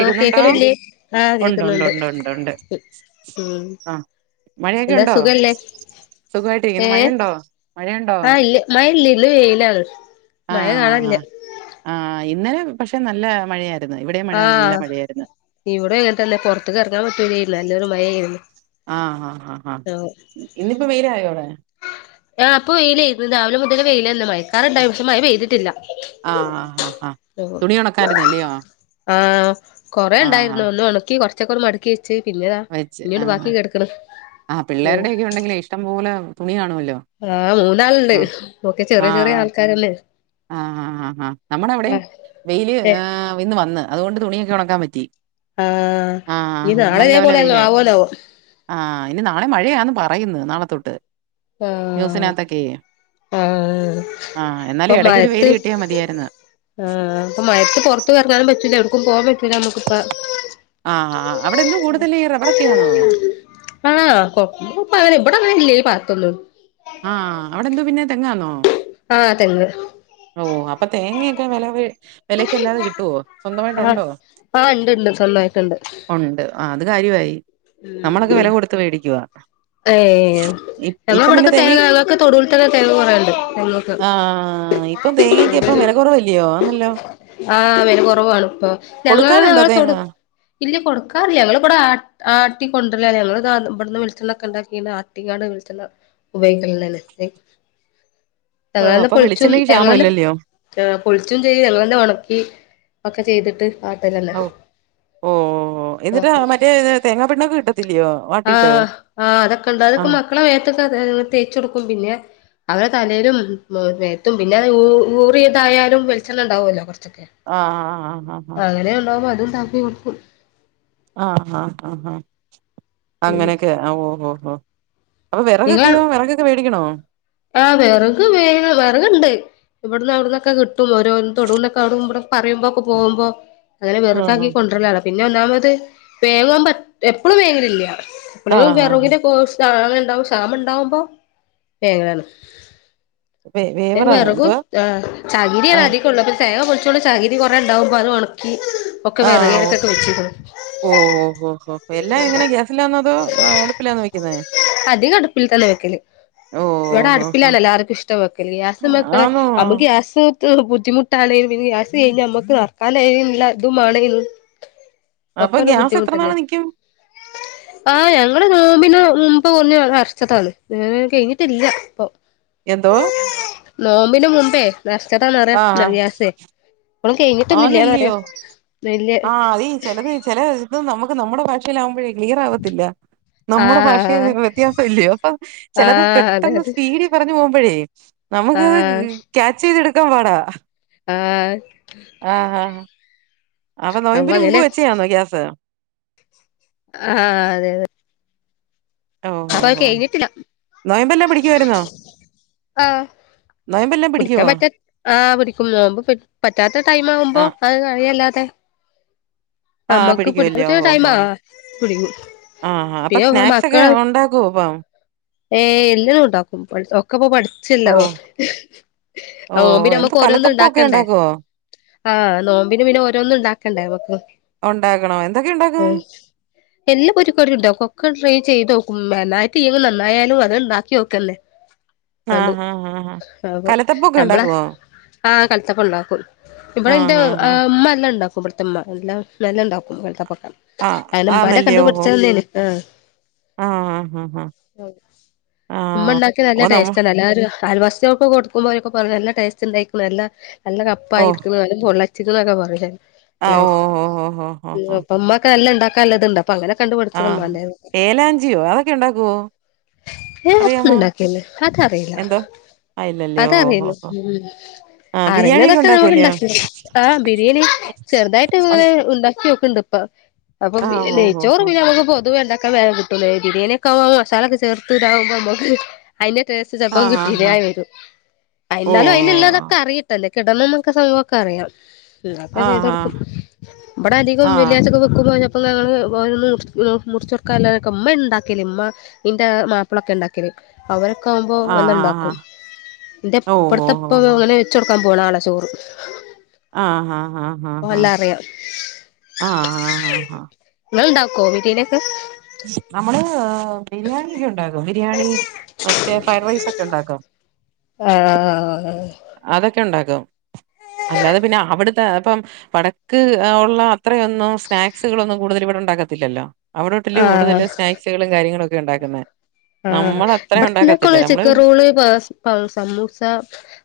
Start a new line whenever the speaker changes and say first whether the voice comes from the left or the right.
left: ഓ കേക്കണില്ലേ ആഹ്
right: ഒണ്ട് ഒണ്ട്
left: കേക്കുന്നുണ്ട്
right: ഒണ്ട് ഒണ്ട് ഒണ്ട് ഒണ്ട്
left: ഉം
right: ആ മഴയൊക്കെ ഉണ്ടോ
left: ഏ
right: സുഖമായിട്ടിരിക്കുന്നു മഴയുണ്ടോ മഴയുണ്ടോ
left: ആ ഇല്ല മഴല്യന്ന് വെയിലാണ്.
right: ആ
left: മഴ കാണാൻല്ല.
right: ആ ആ ഇന്നലെ പക്ഷെ നല്ല മഴയായിരുന്ന് ഇവിടേം മഴ നല്ല
left: ആഹ്
right: മഴയായിരുന്നു
left: ഇവിടെങ്ങനെ തന്നെ പുറത്ത്ക്കെർങ്ങാൻ പറ്റൂലേര്ന്ന് നല്ലൊരു മഴേര്ന്ന്.
right: ആഹ് ആഹ് ആഹ് അ ഇന്നിപ്പോ വെയ്ലായൊവിടെ?
left: ആ പ്പൊ വെയിലേര്ന്ന് രാവിലെ മുതല് [unintelligible] ക്കാറുണ്ടായ് പക്ഷെ മഴ പെയ്തിട്ടില്ല
right: ആ ആ ആ ആ തുണി ഉണക്കാരുന്നല്ലയോ
left: [inaudible] ആഹ്
right: ആ ആ
left: കൊറെേണ്ടായിരുന്നു ഒന്ന് ഉണക്കി കൊർ ചോക്കെന്ന് മട്ക്കിച്ച് പിന്നെതാ
right: വെച്ച്
left: ഞ്ഞി
right: ആ
left: ണ്ട് ബാക്കി കെട്ക്ക്ണ്.
right: ആ പിള്ളേരുടെ ഒക്കെ ഉണ്ടെങ്കില് ഇഷ്ടംപോലെ തുണി കാണുമല്ലോ?
left: ആഹ് മൂന്നാൾണ്ട്
right: ആ
left: ക്കെ
right: ആ
left: ചെറിയ ചെറിയ ആൾക്കാരന്നെ.
right: ആ ആ ആ ഹാ നമ്മുടെ അവിടെയും
left: ആഹ്
right: വെയില് ആ
left: ഏഹ്
right: വിന്ന് വന്ന് അതുകൊണ്ട് തുണിയൊക്കെ ഉണക്കാൻ പറ്റി.
left: ആ
right: ആ
left: ഇനി നാളെതേ പോലെ അങ്ങ് ആവോന്നാവോ?
right: ആ ഇനി നാളെ മഴയാന്ന് പറയുന്നു നാളെ തൊട്ട്
left: ആഹ്
right: ന്യൂസിനകത്തൊക്കെയ്.
left: ആഹ്
right: ആഹ
left: ഇപ്പൊ
right: എന്നാലും ഇടക്കൊരു
left: മഴത്ത്
right: വെയില് കിട്ടിയാമതിയായിരുന്ന്.
left: ആഹ് പ്പ മഴത്ത് പുറത്തവറങ്ങാനും പറ്റൂല്ല എവിടക്കും പോൻ പറ്റ
right: ആ ആ അവിടെ എന്ത കൂടുതൽ ഈ റബ്ബറക്കെയാന്നൊ?
left: ആ കൊ കൊപ്പ അവന ബടെ അങ്ങനെല്യ ഈ പത്തൊന്നും.
right: ആഹ അവിടെ എന്തോ പിന്നെ തെങ്ങാന്നോ?
left: ആഹ തെങ്ങ്.
right: ഓ അപ്പൊ തേങ്ങയൊക്കെ വലവെ വെലക്കല്ലാതെ കിട്ടുവോ
left: ആഹ്
right: സ്വന്തമായിട്ടുണ്ടോ?
left: ആഹ് ഇണ്ട് ഇണ്ട് സ്വന്തമായിട്ടുണ്ട്
right: ഉണ്ട് അ അത് കാര്യമായി നമ്മളൊക്കെ വില കൊടുത്ത് മേടിക്കുവാ.
left: ഏ
right: ഇപ്പം പിന്നെ
left: ഞങ്ങളവിടൊക്കെ തേങ്ങ ഞങ്ങക്ക് തൊടുവിൽ തന്നെ തേങ്ങ കുറേയുണ്ട് ഞങ്ങക്ക്.
right: ആഹ് ഇപ്പം തേങ്ങക്ക് അപ്പം വില കുറവല്ലയോ ആന്നല്ലോ.
left: ആ വെല കുറവാണ് ഇപ്പൊ ഞങ്ങ
right: കൊടുക്കാനുണ്ടോ തേങ്ങ
left: ഞങ്ങളെതൊട് ഇല്യ കൊടുക്കാറില്ല ഞങ്ങള്ബടെ ആട്ട് ആട്ടി കൊണ്ടരലാണ് ഞങ്ങള്താ ഇബ ട്ന്ന് വളിച്ചെണ്ണക്കെണ്ടാക്കീണ്ട് അട്ടിങ്ങാണ്ട് വെളിച്ചെണ്ണ [unintelligible]
right: ഓഹ്
left: ങ്ങളെന്നെ
right: അപ്പൊ
left: പൊൾച്ചും
right: വെളിച്ചെണ്ണക്ക് ക്ഷാമം
left: ഞങ്ങളെന്നെ
right: ഇല്ലല്ലയോ
left: ആ പൊൾച്ചും ചെയ്യും ഞങ്ങളെന്നെ ഒണക്കി ഒക്കെ ചെയ്തിട്ട് ആട്ടലെന്നെ
right: ഔ ഓ ഓ ഓ എന്നിട്ട്
left: അപ്പം
right: മറ്റേ തേങ്ങാ പിണ്ണാക്ക് കിട്ടത്തില്ലയോ? വാട്ടിയിട്ട്
left: ആഹ് ആഹ് അതൊക്കെ ഉണ്ട്. അതൊക്കെ
right: ആഹ്
left: മക്കളെ മേത്തൊക്കെ തേച് കൊടുക്കും പിന്നെ അവരെ തലയിലും മേത്തും പിന്നെ ഊ ഊറിയതായാലും വെളിച്ചെണ്ണ ണ്ടാവുമല്ലോ കുറച്ചൊക്കെ
right: ആഹ് ആഹ്
left: അങ്ങനെ ഉണ്ടാവുമ്പോ [unintelligible]
right: ആഹ് ആഹ് ആഹ് ആഹ അങ്ങനെയൊക്കെ ഓ ഓ ഹൊ. അപ്പൊ വിറകൊക്കെയോ
left: നിങ്ങള്
right: വിറകൊക്കെ വേടിക്കണോ?
left: ആഹ് വിറക് വെ വിറക്ണ്ട് ഇവിടന്ന് അവിടന്നൊക്കെ കിട്ടും ഓരോ തൊടുന്നൊക്കെ [unintelligible] പറയുമ്പൊ ഒക്കെ പോകുമ്പോ അങ്ങനെ വെറകാക്കി
right: ആഹ്
left: കൊണ്ടരലാണ്. പിന്നെ ഒന്നാമത് വേങ്ങാൻ പറ്റ എപ്പോഴും വേങ്ങലില്ല [unintelligible]
right: ആഹ് ആഹ്
left: [unintelligible] ഉണ്ടാവും ശ്യാമ ഉണ്ടാവുമ്പോ വേങ്ങാണ്
right: വേ
left: ന്നെ
right: വേവറ
left: വെർകും
right: എന്തുവാ
left: ആ ചകിരി
right: ആഹ്
left: അതി ഉള്ളപ്പം തേങ്ങ പൊളിച്ചോണ്ട് ചകിരി കുറെ ഉണ്ടാവുമ്പോ അത് ഉണക്കി ഒക്കെ
right: ആഹ് ഓ
left: വേറെയാടുത്തൊക്കെ വെച്ചീക്കുണു
right: ഓ ഓ ഓ ഹോ എല്ലാം എങ്ങനെ ഗ്യാസിലാന്നോ അടുപ്പിലാന്നോ വെക്കുന്നേ
left: അധികം അടുപ്പിൽ തന്നെ വെക്കല്
right: ഓ
left: ഇവിടെ
right: ഓ ഓ
left: അടുപ്പിലാണല്ലാർക്കും ഇഷട്ടം വെക്കല് ഗ്യാസ്മേക്ക്ണ
right: ആന്നോ
left: അമ്മക്ക് ഗ്യാസ് ബുദ്ധിമുട്ടാണേൽ പിന്നെ ഗ്യാസ് കഴിഞ്ഞ മ്മക്ക് നർക്കാനേയ്ൻള്ള ഇതും മാണെ
right: അപ്പൊ
left: ഒക്കൊരു
right: ഗ്യാസ് എത്ര നാള്
left: ബുദ്ധിമുട്ടല്ലേ.
right: നിക്കും
left: ആ ഞങ്ങള് നോമ്പിന് മുമ്പ് ഒന്ന് നർച്ചതാണ് വേ കഴഞ്ഞി ത്തില്ല ഇപ്പൊ
right: എന്തോവാ?
left: നോമ്പിന്റെ മുമ്പേ നർച്ചതാന്നറിയ ഗ്യാസേ. ഇപ്പളും കഴിഞ്ഞിട്ടൊന്നുല്ലാന്നറിയാ
right: ആവുന്നില്ലയോ?
left: വല്യ
right: ആ അത് ചെലത് ചില ഇത് നമുക്ക് നമ്മുടെ ഭാഷ യില ആവുമ്പയേ ക്ലിയർ ആവത്തില്ല. നമ്മുടെ ഭാഷയിൽ
left: ആഹ്
right: നിന്ന് വ്യത്യാസം ഇല്ലയോ? അപ്പൊ ചിലത്
left: ആഹ് അതെ
right: പെട്ടെന്ന്
left: അതെ
right: സ്പീഡിൽ പറഞ്ഞു പോകുമ്പോയേ നമക്ക് അത്
left: ആഹ്
right: കാച്ച് ചെയ്ത് എടുക്കാൻ പാടാ.
left: ആഹ്.
right: ആഹാ ആഹ് അപ്പൊ നോയമ്പിന് മുമ്പ് വെച്ചയാന്നോ ഗ്യാസ്?
left: ആഹ് അതെ അതെ.
right: ഓ ഹോ
left: അപ്പൊ അത് കഴിഞ്ഞിട്ടില്ല
right: നോയമ്പ് എല്ലാം പിടിക്കായിരുന്നോ?
left: ആഹ് പിടിക്കാൻ പറ്റാ ആ പിടിക്കും നോമ്പ് പിടി പറ്റാത്ത ടൈമ് ആകുമ്പോ
right: ആഹ്
left: അത് കളയല്ലാതെ
right: ആഹ്
left: നമ്മക്ക്
right: പിടിക്കുവല്ലേ
left: പിടിക്കാത്ത ടൈമാ പിടിക്കും.
right: ആ ഹ അപ്പൊ
left: പിന്നെ
right: സ്നാക്സ് ഒക്കെ ഉണ്ടാക്കുവോ അപ്പം.
left: ഏയ് എല്ലും ഉണ്ടാക്കും പഠി ഒക്കെപ്പോ പഠി ചില്ല
right: ഓഹ്
left: ഓ
right: ഓഹ്
left: നോമ്പിന്
right: എന്ത്
left: നമ്മക്ക് ഓരോന്ന്
right: കലത്തപ്പൊക്കെ
left: ഉണ്ടാക്കണ്ടേ
right: ഉണ്ടാക്കുവോ
left: ആഹ് നോമ്പിന് പിന്നെ ഓരോന്നും ഉണ്ടാക്കണ്ടേ ക്ക്
right: ആണോ എന്തക്കെ ഇണ്ടാക്കും
left: എല്ലാം പൊരികടി ണ്ടാകും ഒക്കെ ട്രൈ ചെയ്തോക്കും. നന്നായില്ലങ്കിൽ നന്നായാലും അത് ഉണ്ടാക്കി നോക്കല്ലേ.
right: ആഹ് ആഹ് കലത്തപ്പൊക്കെ ഉണ്ടാക്കുവോ
left: ആ കൽത്തപ്പം ണ്ടാക്കും. ഇവടെ ഇന്റെ
right: ആഹ് ആഹ് ആഹ്
left: ഉമ്മ എല്ലാം ഉണ്ടാക്കും ഇബട് ത്തമ്മ എല്ലാം നല്ല ഉണ്ടാക്കും. കൽത്തപ്പൊക്കേ
right: ആഹ്
left: അയന്നെ ഇമ്മന്റെ
right: ആന്നല്ലേ ഓഹോ
left: കണ്ടുപടിച്ചണന്നെനി ആ
right: ആഹ് ആഹ് ആഹ്.
left: ഇമ്മ
right: ആഹ്
left: ഇണ്ടാക്കിയ നല്ല
right: ഓ നമ്മ
left: ടേസ്റ്റ് എല്ലാരു അയൽവാസിൾകൊക്കേ കൊടുക്കുമ്പോ ഓരോക്കെ പറയും നല്ല ടേസ്റ്റ് ഉണ്ടായിക്കുണു അല്ല നല്ല
right: ഓ
left: കപ്പായി ഇരിക്ക്‌ണ് [unintelligible] ചിത്ക്കെ പറയും
right: ആഹ് ഓ
left: എല്ലാരും
right: ഓ ഓ ഓ ഓ ഓ
left: അപ്പം. ഇമ്മാക്ക് നല്ലാണ്ടാക്കാല്ലത്ണ്ട് അപ്പ അങ്ങനെ കണ്ട് പഠിച്ചതാ
right: ആഹ്
left: ഉമ്മാന്റേത്
right: ഏലാഞ്ചിയോ അതൊക്കെ ണ്ടാക്കുവോ?
left: ഏ അക്കന്നുണ്ടാക്കല്ല. അതറിയില
right: എന്തോ ആ ഇല്ലല്ലേ
left: അത
right: ഓ ഓ ഓ
left: അറിയല്ലു
right: ഓ
left: ഉം
right: ആ ബിരിയാണിയൊക്കെ
left: അറിയുന്നതൊക്കെ നമുക്ക്
right: ഉണ്ടാക്കൂല്ലയോ
left: ഇണ്ടാകും. ആ ബിരിയാണി ചെറുതായിട്ട് ഇങ്ങനെ ഉണ്ടാക്കി നോക്ക്‌ണ്ട് ഇപ്പം. അപ്പൊ
right: ആഹ് ഓ ഓ
left: നെയ്‌ച്ചോറ്
right: ഓ
left: പിന്നെ നമുക്ക് പൊതുവേ ഇണ്ടാക്കാൻ വേഗം കിട്ടൂനലെ. ബിരിയാണി ഒക്കെ ആവു [unintelligible] മസാല ചെർത്ത് ഇതാവുമ്പോ മ്മക്ക് അയിന്റെ ടെസ് ചെലപ്പം
right: ആഹ് ആഹ്
left: കിട്ടില്ല്യാ
right: ആഹ്
left: വെരും
right: ഓ
left: എന്നാലും
right: ഓ
left: അയിന്ഉള്ളതൊക്കെ അറി [unintelligible] കിടന്ന നമ്മക്ക് ആ സംഭവൊക്കെ അറിയാം ൽ ഒക്കെ
right: ആഹ്
left: ചെയ്തോടുക്കും.
right: ആഹ്
left: ബടെ അതികും വെള്ളിഴ്ച ഒക്കെ വെക്കുമ്പോ പിന്നേ അപ്പൊ ഞങ്ങള് ഓരോന്ന് മുർ മു മുറിച്ചോർക്കാ ഉള്ളതൊക്കെ ഉമ്മ ഉണ്ടാക്കല് ഉമ്മ ഇന്റെ മാപ്പിളൊക്കെ ഇണ്ടാ അവരൊക്കെ ആവുമ്പോ
right: ആഹ്
left: വല്ലാം
right: ആഹ് ആഹ്
left: ണ്ടാക്കും.
right: ആഹ്
left: ഇന്റെ
right: ഓ ഓ
left: ഇബടത്ത
right: ഓ
left: ഇപ്പ
right: ഓ
left: അങ്ങനെ ച്ച് കൊടുക്കാൻ പോണാളാ ചോറ്
right: ആഹ് ഹാ ഹാ ഹാ
left: ഓഹ്
right: ഹാ
left: എല്ലാം അറിയാം
right: ആഹ് ആഹ് ഹാ ഹാ
left: ങ്ങൾ ഉണ്ടാക്കോ ബിരിയാണിക്കെ?
right: നമ്മള് ബിരിയാണിയൊക്കെ ഉണ്ടാക്കും ബിരിയാണി മറ്റേ ഫ്രൈഡ് റൈസ് ഒക്കെ ഉണ്ടാക്കും.
left: ആ ആ ആ ആ.
right: അതൊക്കെ ഉണ്ടാക്കും അല്ലാതെ പിന്നെ അവിടുത്തെ പ്പം വടക്ക് അ ഉള്ള അത്രയൊന്നും സ്നാക്സുകളൊന്നും കൂടുതലും ഇവിടെ ഉണ്ടാക്കത്തില്ലല്ലോ അവിടെ [unintelligible] കൂടുതൽ
left: ആഹ്
right: സ്നാക്സുകളും കാര്യങ്ങളും ഒക്കെ ഉണ്ടാക്കുന്നേ.
left: [unintelligible]
right: നമ്മളത്രയും ഉണ്ടാക്കത്തില്ല. നമ്മള് പിന്നെ
left: പ്പം സമൂസ,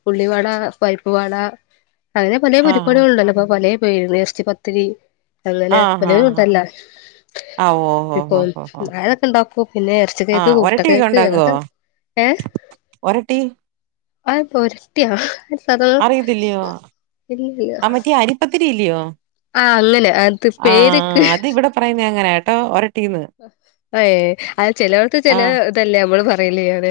left: ഉള്ളിവട, പരിപ്പ്‌വട അങ്ങനെ പലേ പൊരി
right: ആഹ്
left: കടികളുണ്ടല്ലോ ഇപ്പം പലേ പേരിലും [unintelligible]
right: ആഹ് ആഹ് ആഹ് ആവോ
left: [unintelligible] അതൊക്കെണ്ടാക്കും പിന്നെ ഇറച്ചികേക്ക്,
right: ആഹ് ഒരട്ടിയൊക്കെ
left: മുട്ടകേക്ക്
right: ഉണ്ടാക്കുവോ?
left: അങ്ങനത്തെ ഏഹ്
right: ഒരട്ടി
left: അത് പൊരട്ടിയ അതൊ
right: അറിയത്തില്ലയോ?
left: [unintelligible]
right: പത്തിരില്യയോ?
left: ആ അങ്ങനെ അത് പേര്ക്ക്.
right: പറയുന്നങ്ങനാട്ടോ ഒര
left: ഏ അത് ചിലവർക്ക് ചില
right: ആഹ്
left: ഇതല്ലേ മ്മള് പറയല് അത്.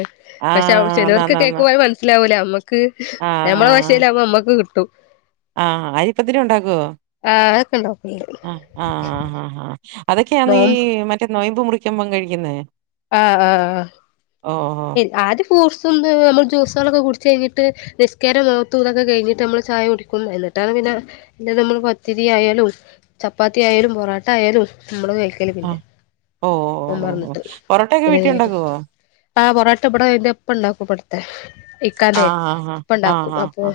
left: പക്ഷെ
right: ആഹ്
left: ചിലവർക്ക്
right: ന്നാന്നാന്ന്
left: കേൾക്കു അത് മനസ്സിലാവൂല. മ്മക്ക്
right: ആഹ്
left: ഞമ്മളെ ഭാഷയിലാവുമ്പോ മ്മക്ക് കിട്ടും.
right: ആ അരിപ്പത്തിരി ഉണ്ടാക്കോ?
left: ആഹ് അതൊക്കെ ഇണ്ടാക്കല്ണ്ട്
right: അ ആഹ ആ ആഹാ ഹാ. അതൊക്കെയാന്നി ഈ
left: നോമ്പ്
right: മറ്റേ നൊയിമ്പ് മുറിക്കുമ്പം കഴിക്കുന്നെ.
left: അ ആ ആ. ആദ്യം ഫ്രൂഡ്സും ദ് മ്മള് ജ്യൂസോളുംക്കെ കുടിച്ച് കഴിഞ്ഞിട്ട്, നിസ്കാരും ഓത്തും തൊക്കെ കഴിഞ്ഞിട്ട് മ്മള് ചായ കുടിക്കും. എന്നിട്ടാണ് പിന്ന പിന്നെ നമ്മള് പത്തിരി ആയാലും, ചപ്പാത്തി ആയാലും, പൊറോട്ട ആയാലും നമ്മള് കഴിക്കും. [unintelligible] പിന്നെ
right: ആഹ് ഓ ഓ ഓ ഓ
left: നോമ്പർന്നിട്ട്.
right: പൊറോട്ടയൊക്കെ വീട്ടി ഉണ്ടാക്കുവോ
left: [unintelligible] ആ പൊറാട്ട ഇബടെ ന്റെപ്പണ്ടാക്കും പട് ഇക്കാന്റെ
right: ആഹ്
left: ഇപ്പ ഉണ്ടാക്കും.
right: ആഹ്
left: അപ്പൊ
right: ആഹ്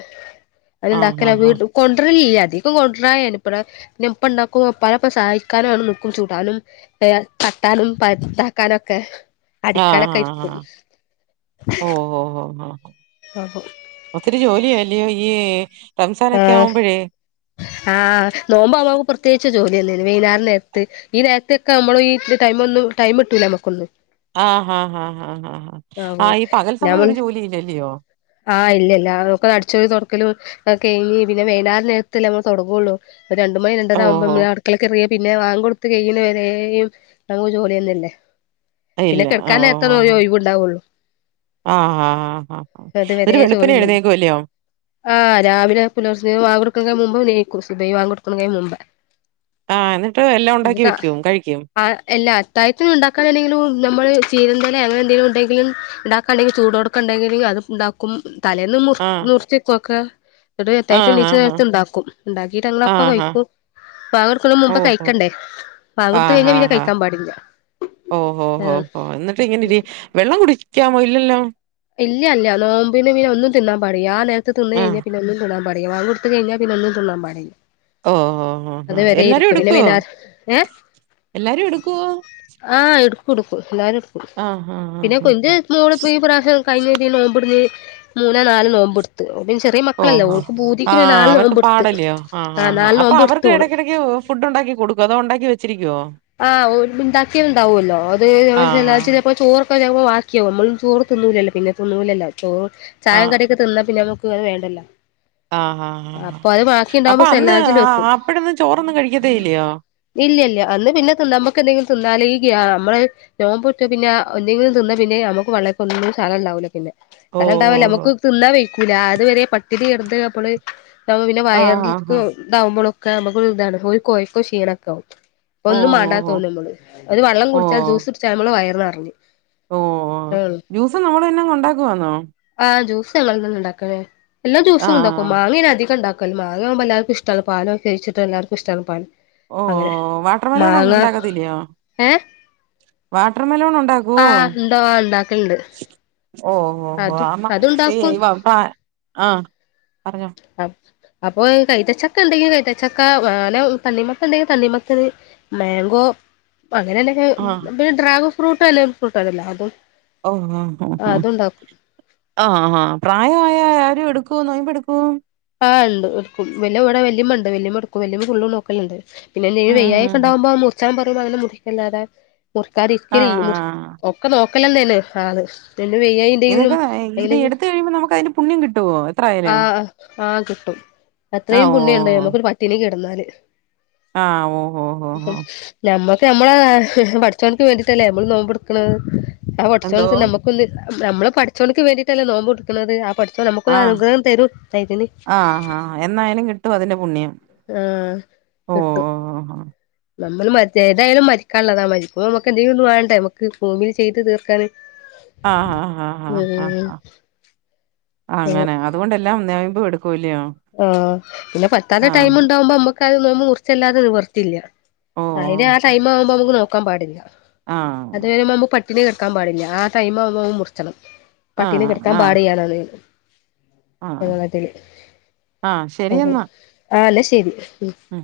right: ആഹ്
left: അത്ണ്ടാക്കല്
right: ആഹ് ആഹ്
left: വീണ്ടും, കൊണ്ടരരില്യ. അധികം കൊണ്ടരാ [unintelligible] ന്ന ഇപ്പണ്ടാക്കും. ഉപ്പാന്റെപ്പം സഹായിക്കാനും ആണ് നിക്കും, ചുടാനും തട്ടാനും പരത ത്താനൊക്കെ
right: ആഹ്
left: അടിക്കാനൊക്കെ ഇരിക്കും.
right: ഓഹോ ഹാ ഹാ.
left: [unintelligible]
right: ഒത്തിരി ജോലിയല്ലയോ ഈ റംസാനൊക്കെ ആവുമ്പോഴേ.
left: ആ നോമ്പാവുമ്പം പ്രത്യേകിച്ച് ജോലിയന്നേണ് വൈന്നാരം നേര്ത്ത്. ഈ നേരത്ക്കെവുമ്പള് ഈ ടൈമൊന്നും ടൈമ് കിട്ടൂലമ്മക്കൊന്നും.
right: ആഹ് ഹാ ഹാ ഹാ
left: അപ്പൊ
right: ആഹ് ഈ പകൽ സമയം ഒരു ജോലില്യയോ?
left: ആ ഇല്യല്ല. ഒക്കെ അടിചുവാരി തൊടക്കലും കഴിഞ്ഞ് പിന്നെ വൈന്നാരം നേരത്തല്ലേ നമ്മള് തൊടങ്ങുള്ളു. ഒരു രണ്ടുമണി
right: ഓ ഓ
left: രണ്ടരവുമ്പോമ്മള് അടുക്കളെ കേറിയ, പിന്നെ വാങ്കോടുത്ത് കഴിയണവരേയും [unintelligible] ജോലിന്നല്ലേ. പിന്നെ
right: ഇല്ല ആ,
left: കെടക്കാൻ നേരതൊന്നൊഴിവുണ്ടാവുള്ളൂ.
right: ആ ആ ആഹ ഇരു വെളുപ്പനെ എഴുന്നേക്കുവല്ലയോ.
left: ആ രാവിലെ പുലർച്ച വാങ്കോടുക്കുന്നതിന് മുമ്പ് ണീക്കും. സുബഹി വാങ്കെടുക്കുന്നതിന് മുമ്പേ.
right: ആ എന്നിട്ട് എല്ലാം ഉണ്ടാക്കി വെക്കും, കഴിക്കും.
left: ആ അല്ല അത്തായത്തിന് ഉണ്ടാക്കാനെണ്ടെങ്കിലും, നമ്മള് ചീരന്റെലേ അങ്ങനന്തെിലും ഉണ്ടെങ്കിലും, ഉണ്ടാക്കാണ്ടെങ്കിൽ ചൂടോടക്കും ക്കെണ്ടെങ്കില് അത് ഉണ്ടാക്കും. തലേന്ന് മുർ
right: ആഹ്
left: മൂർച്ചിക്കോക്കെ. ന്നട്ട്
right: ആഹ്
left: അത്തായത്തിന്ണീച്ച്
right: ആഹ് ആഹ്
left: ട്ട്ണ്ടാക്കും. ഇണ്ടാക്കീട്ടങ്ങളപ്പം
right: ആഹാ.
left: കഴിക്കും. ബാങ്കൊടുക്കുണന്റെ മുമ്പ്
right: ഓഹോ!
left: കഴിക്കണ്ടേ. ബാങ്കോടുത്ത് കഴിഞ്ഞാൽ പിന്നെ കഴിക്കാൻ പാടില്ല.
right: ഓ ഹോ ഓ
left: അതാണ്
right: ഹോ എന്നിട്ട് ഇങ്ങനെ രി വെള്ളം കുടിക്കാമോ, ഇല്ലല്ലോ?
left: ഇല്യ ല്ല നോമ്പിന് പിന്നെ ഒന്നും തിന്നാൻ പാടിയ്യ. ആ നേരത്ത് തിന്ന്
right: ആ.
left: കഴിഞ്ഞാ പിന്നെ ഒന്നി തിന്നാൻ പാടിയ്യ. വാങ്കൊട്ത്ത് കഴിഞ്ഞാ പിന്നൊന്നും തിന്നാൻ പാടില്ല.
right: ഓ ഓ ഓ
left: അത്
right: ഹ
left: വരെ
right: എല്ലാരും
left: ഇരിക്കും പിന്നെ
right: എടുക്കുവോ?
left: വൈന്നാ ഏഹ്
right: എല്ലാരും എടുക്കോ?
left: ആഹ് എടുക്കും എടുക്കും എല്ലരും എടുക്കും. പിന്നെ
right: ആഹാഹാഹാഹാ.
left: [unintelligible] മോള് ഈ പ്രാവശ്യം കഴിഞ്ഞ രി നോമ്പടുന്ന് മൂന്നേ നാല് നോമ്പുടു ശെറിയേ മക്കളല്ലേ,
right: ഓഹോ!
left: ഓക്ക് ഭൂതിക്ക്
right: ആ
left: പിന്നെ നാലു
right: അവർക്ക്
left: നോമ്പ്ടുത്ത്.
right: പാടല്ലയോ?
left: ആഹ നാല് നോമ്പ്ട്ത്ത് ഓള്.
right: ഫുഡ്ണ്ടാകികൊടുക്കോ? അതോ ഉണ്ടാക്കി വെച്ചിരിക്കോ?
left: ആഹ ഉണ്ടാക്കിയണ്ടാവുല്ലോ, അത് നമ്മ
right: ആഹാ.
left: [unintelligible] ചോർ [unintelligible] വാക്കിയാവും നമ്മളുചോറ് തിന്നുലല്ലോ. പിന്നെ തിന്നൂലല്ലോ. ചോറ്
right: ആ.
left: ചായേം കടിയൊക്കെ, തിന്നാ പിന്നെ നമുക്ക് അത് വേണ്ടല്ലാ.
right: ആ ഹാ ഹാ അപ്പൊ അന്ന്
left: സെല്ലാജിൽ
right: ആ
left: വെക്കും
right: ആ അപ്പഴന്ന് ചോറൊന്നും കഴിക്കത്തെ ഇല്ലയോ.
left: ഇല്ല്യല്ല്യ അന്ന് പിന്നെ തിന്ന നമ്മെക്കെന്തെങ്കില് ഈ ഗ്യാ നമ്മള്. നോബുറ്റ് പിന്നെ ആ എന്തെങ്കിലും തിന്ന പിന്നെ നമ്മക്ക് പള്ളേക് ഒന്നും സലംണ്ടാവുല പിന്നെ. സലംണ്ടാവല്ല
right: ഓഹോഹോ!
left: നമ്മുക്ക് തിന്നാ വയിക്കൂല അത് വരെ പട്ടിണികെട്ന്ന് അപ്പള്. താവുബോ പിന്നെ
right: ആഹാഹാ.
left: വയറിൽകും ഇതാവുമ്പോളൊക്കെ നമ്മക്കൊരു താണ്. ഒരു കോയക്കോ ക്ഷീണൊക്കെവും. ഒന്നും മാണ്ട
right: ഓഹോഹോ!
left: തോന്നു മ്മള് ഒരു വള്ളം കുടിച്ചാ ജ്യൂസ്ടുച്ചാ നമ്മള് വയറ്ന്നർഞ്ഞ്
right: ഓ ഓ ജ്യൂസും നമ്മൾന്നെഅങ്ങ് ഉണ്ടാക്കുവാന്നോ
left: ആഹ് ജ്യൂസ് ഞങ്ങളന്നെണ്ടാക്കലേ എല്ലാ ജ്യൂസുംണ്ടാക്കും.
right: ആഹ്
left: മാങ്ങേണ് അധികംണ്ടാ ക്കൽ മാങ്ങകുമ്പോ എല്ലാർക്കുംഷ്ടണ് പാലൊക്കെഴിച്ചിട്ട് എല്ലാർകിഷ്ട്ടാണ് പാല് അങ്ങനെ
right: പാലോണം
left: മാങ്ങ
right: ങ്‌ണ്ടാകത്തില്ലയോ
left: ഏഹ്
right: വാട്ടർ മെലോൺ ഉണ്ടാക്കോ
left: ആഹ് ഉണ്ടോ ഉണ്ടാക്കലുണ്ട്
right: ഓ ഓഹോ
left: അത്
right: ആമ്മ പി
left: അതുണ്ടാക്കും
right: [unintelligible] ആഹ പറഞ്ഞോ..
left: അപ്പൊ കൈതച്ചക്കണ്ടെങ്കി കൈത ച്ചക്ക വാണെ തണ്ണിമത്തെണ്ടെങ്കി തണ്ണിമത്തൻ മെങ്കോ അങ്ങനെല്ലെങ്കി
right: ആഹ്
left: പി ഡ്രാഗൺ ഫ്രൂട്ട് വല്ല ഫ്രൂട്ട്ആണല്ലോ അതും
right: ഓ ഒ ഹ്
left: അതുണ്ടാക്കും
right: ആ ആഹാ പ്രായമായ ആരുട് ഒ നോയമ്പ്ടുക്കും
left: ആണ്ട് എടുക്കും വല്ല വിടെ വല്ലിമ്മണ്ട് വല്ലിമ്മടുക്കും വല്ലിമ്മ ഫുള്ളും നോക്കലണ്ട് പിന്നെ എന്നെ
right: ഉം ഉം
left: വെയ്യായി
right: ഉം
left: ക്കെണ്ടാവുമ്പോ മുറിച്ചാ പറയുമ്പൊ അങ്ങനെ മുറിക്കല്ലാതെ
right: ആഹ്
left: മുറിക്കാതിരിക്കലില്ല മുർ
right: ആഹ്
left: ഒ ക്കെനോക്കലന്നെണ് ആള് പിന്നെ വെയ്യായി
right: ഇതൊക്കെ ഇത് എടുത്ത് കഴിയുമ്പോ നമുക്ക് അതിന്റെ പുണ്യം കിട്ടുവോ എത്രായാലും
left: ആ കിട്ടും
right: ആഹ്
left: അത്രയും
right: ഓ
left: പുണ്യണ്ടോ നമ്മുക്കൊരു പട്ടിണി കെടന്നാല്
right: ആഹ് ഓ ഓ ഓ ഓ
left: ഞമ്മക്ക് നമ്മളെ ഹ്ഹ പടചോൻക്ക് വേണ്ടിട്ടല്ലേ മ്മള് നോമ്പ്ട്ക്ണത് ആ
right: എന്തോ
left: പടച്ചോൻക് നമുക്ക് ത് നമ്മള് പടചോൻക്ക് വേണ്ടിട്ടല്ലേ നോമ്പുടുക്കുണത് ആ പടച്ചോൻ നമുക്കൊരു അനുഗ്രഹം തെരും. [unintelligible]
right: ആഹാ എന്നായാലും കിട്ടും അതിന്റെ പുണ്യം
left: ആഹ്
right: ഓ
left: കിട്ടും..
right: ഓ ഓ
left: നമ്മള് മര് ഏതായാലും മരിക്കാന് ള്ളതാ മരിക്ക്മ്പോ നമ്മക്ക് എന്തെലും വേണ്ടേ നമ്മക്ക് ഭൂമി ചെയ്ത് തീർക്കാൻ ആ [inaudible]
right: ആഹ ആ ആ അ
left: ഉം
right: അങ്ങനെ അതുകൊണ്ടല്ലാം നൊയമ്പ് ടുക്കുല്ലേയൊ
left: ആഹ് പിന്നെ പറ്റാതെ ടൈം ണ്ടാവുമ്പോ നമ്മക്ക് അ നോമ്പ് മുറിച്ചല്ലാതെ നിവർത്തില്ല
right: ഓ
left: അയ്ന് ആ
right: ഓ
left: ടൈം ആവുബോ നമക്ക് നോക്കാ പാടില്ല..
right: ആഹ്
left: അത് വരുമ്പൊ നമ്മു പട്ടിണി കെട്ക്കാൻ പാടില്ല ആ ടൈം ആവുമ്പ മുറിച്ചണം.. പട്ടിണി
right: ആഹ്
left: കെട്ക്കാൻ
right: ആഹ്
left: പാടി [unintelligible]
right: ആഹ്
left: ഞങ്ങളതില്
right: ആഹ്
left: ഓഒ
right: ശരിയെന്നാ
left: ആല്ലെ ശരി ഉം
right: ഉം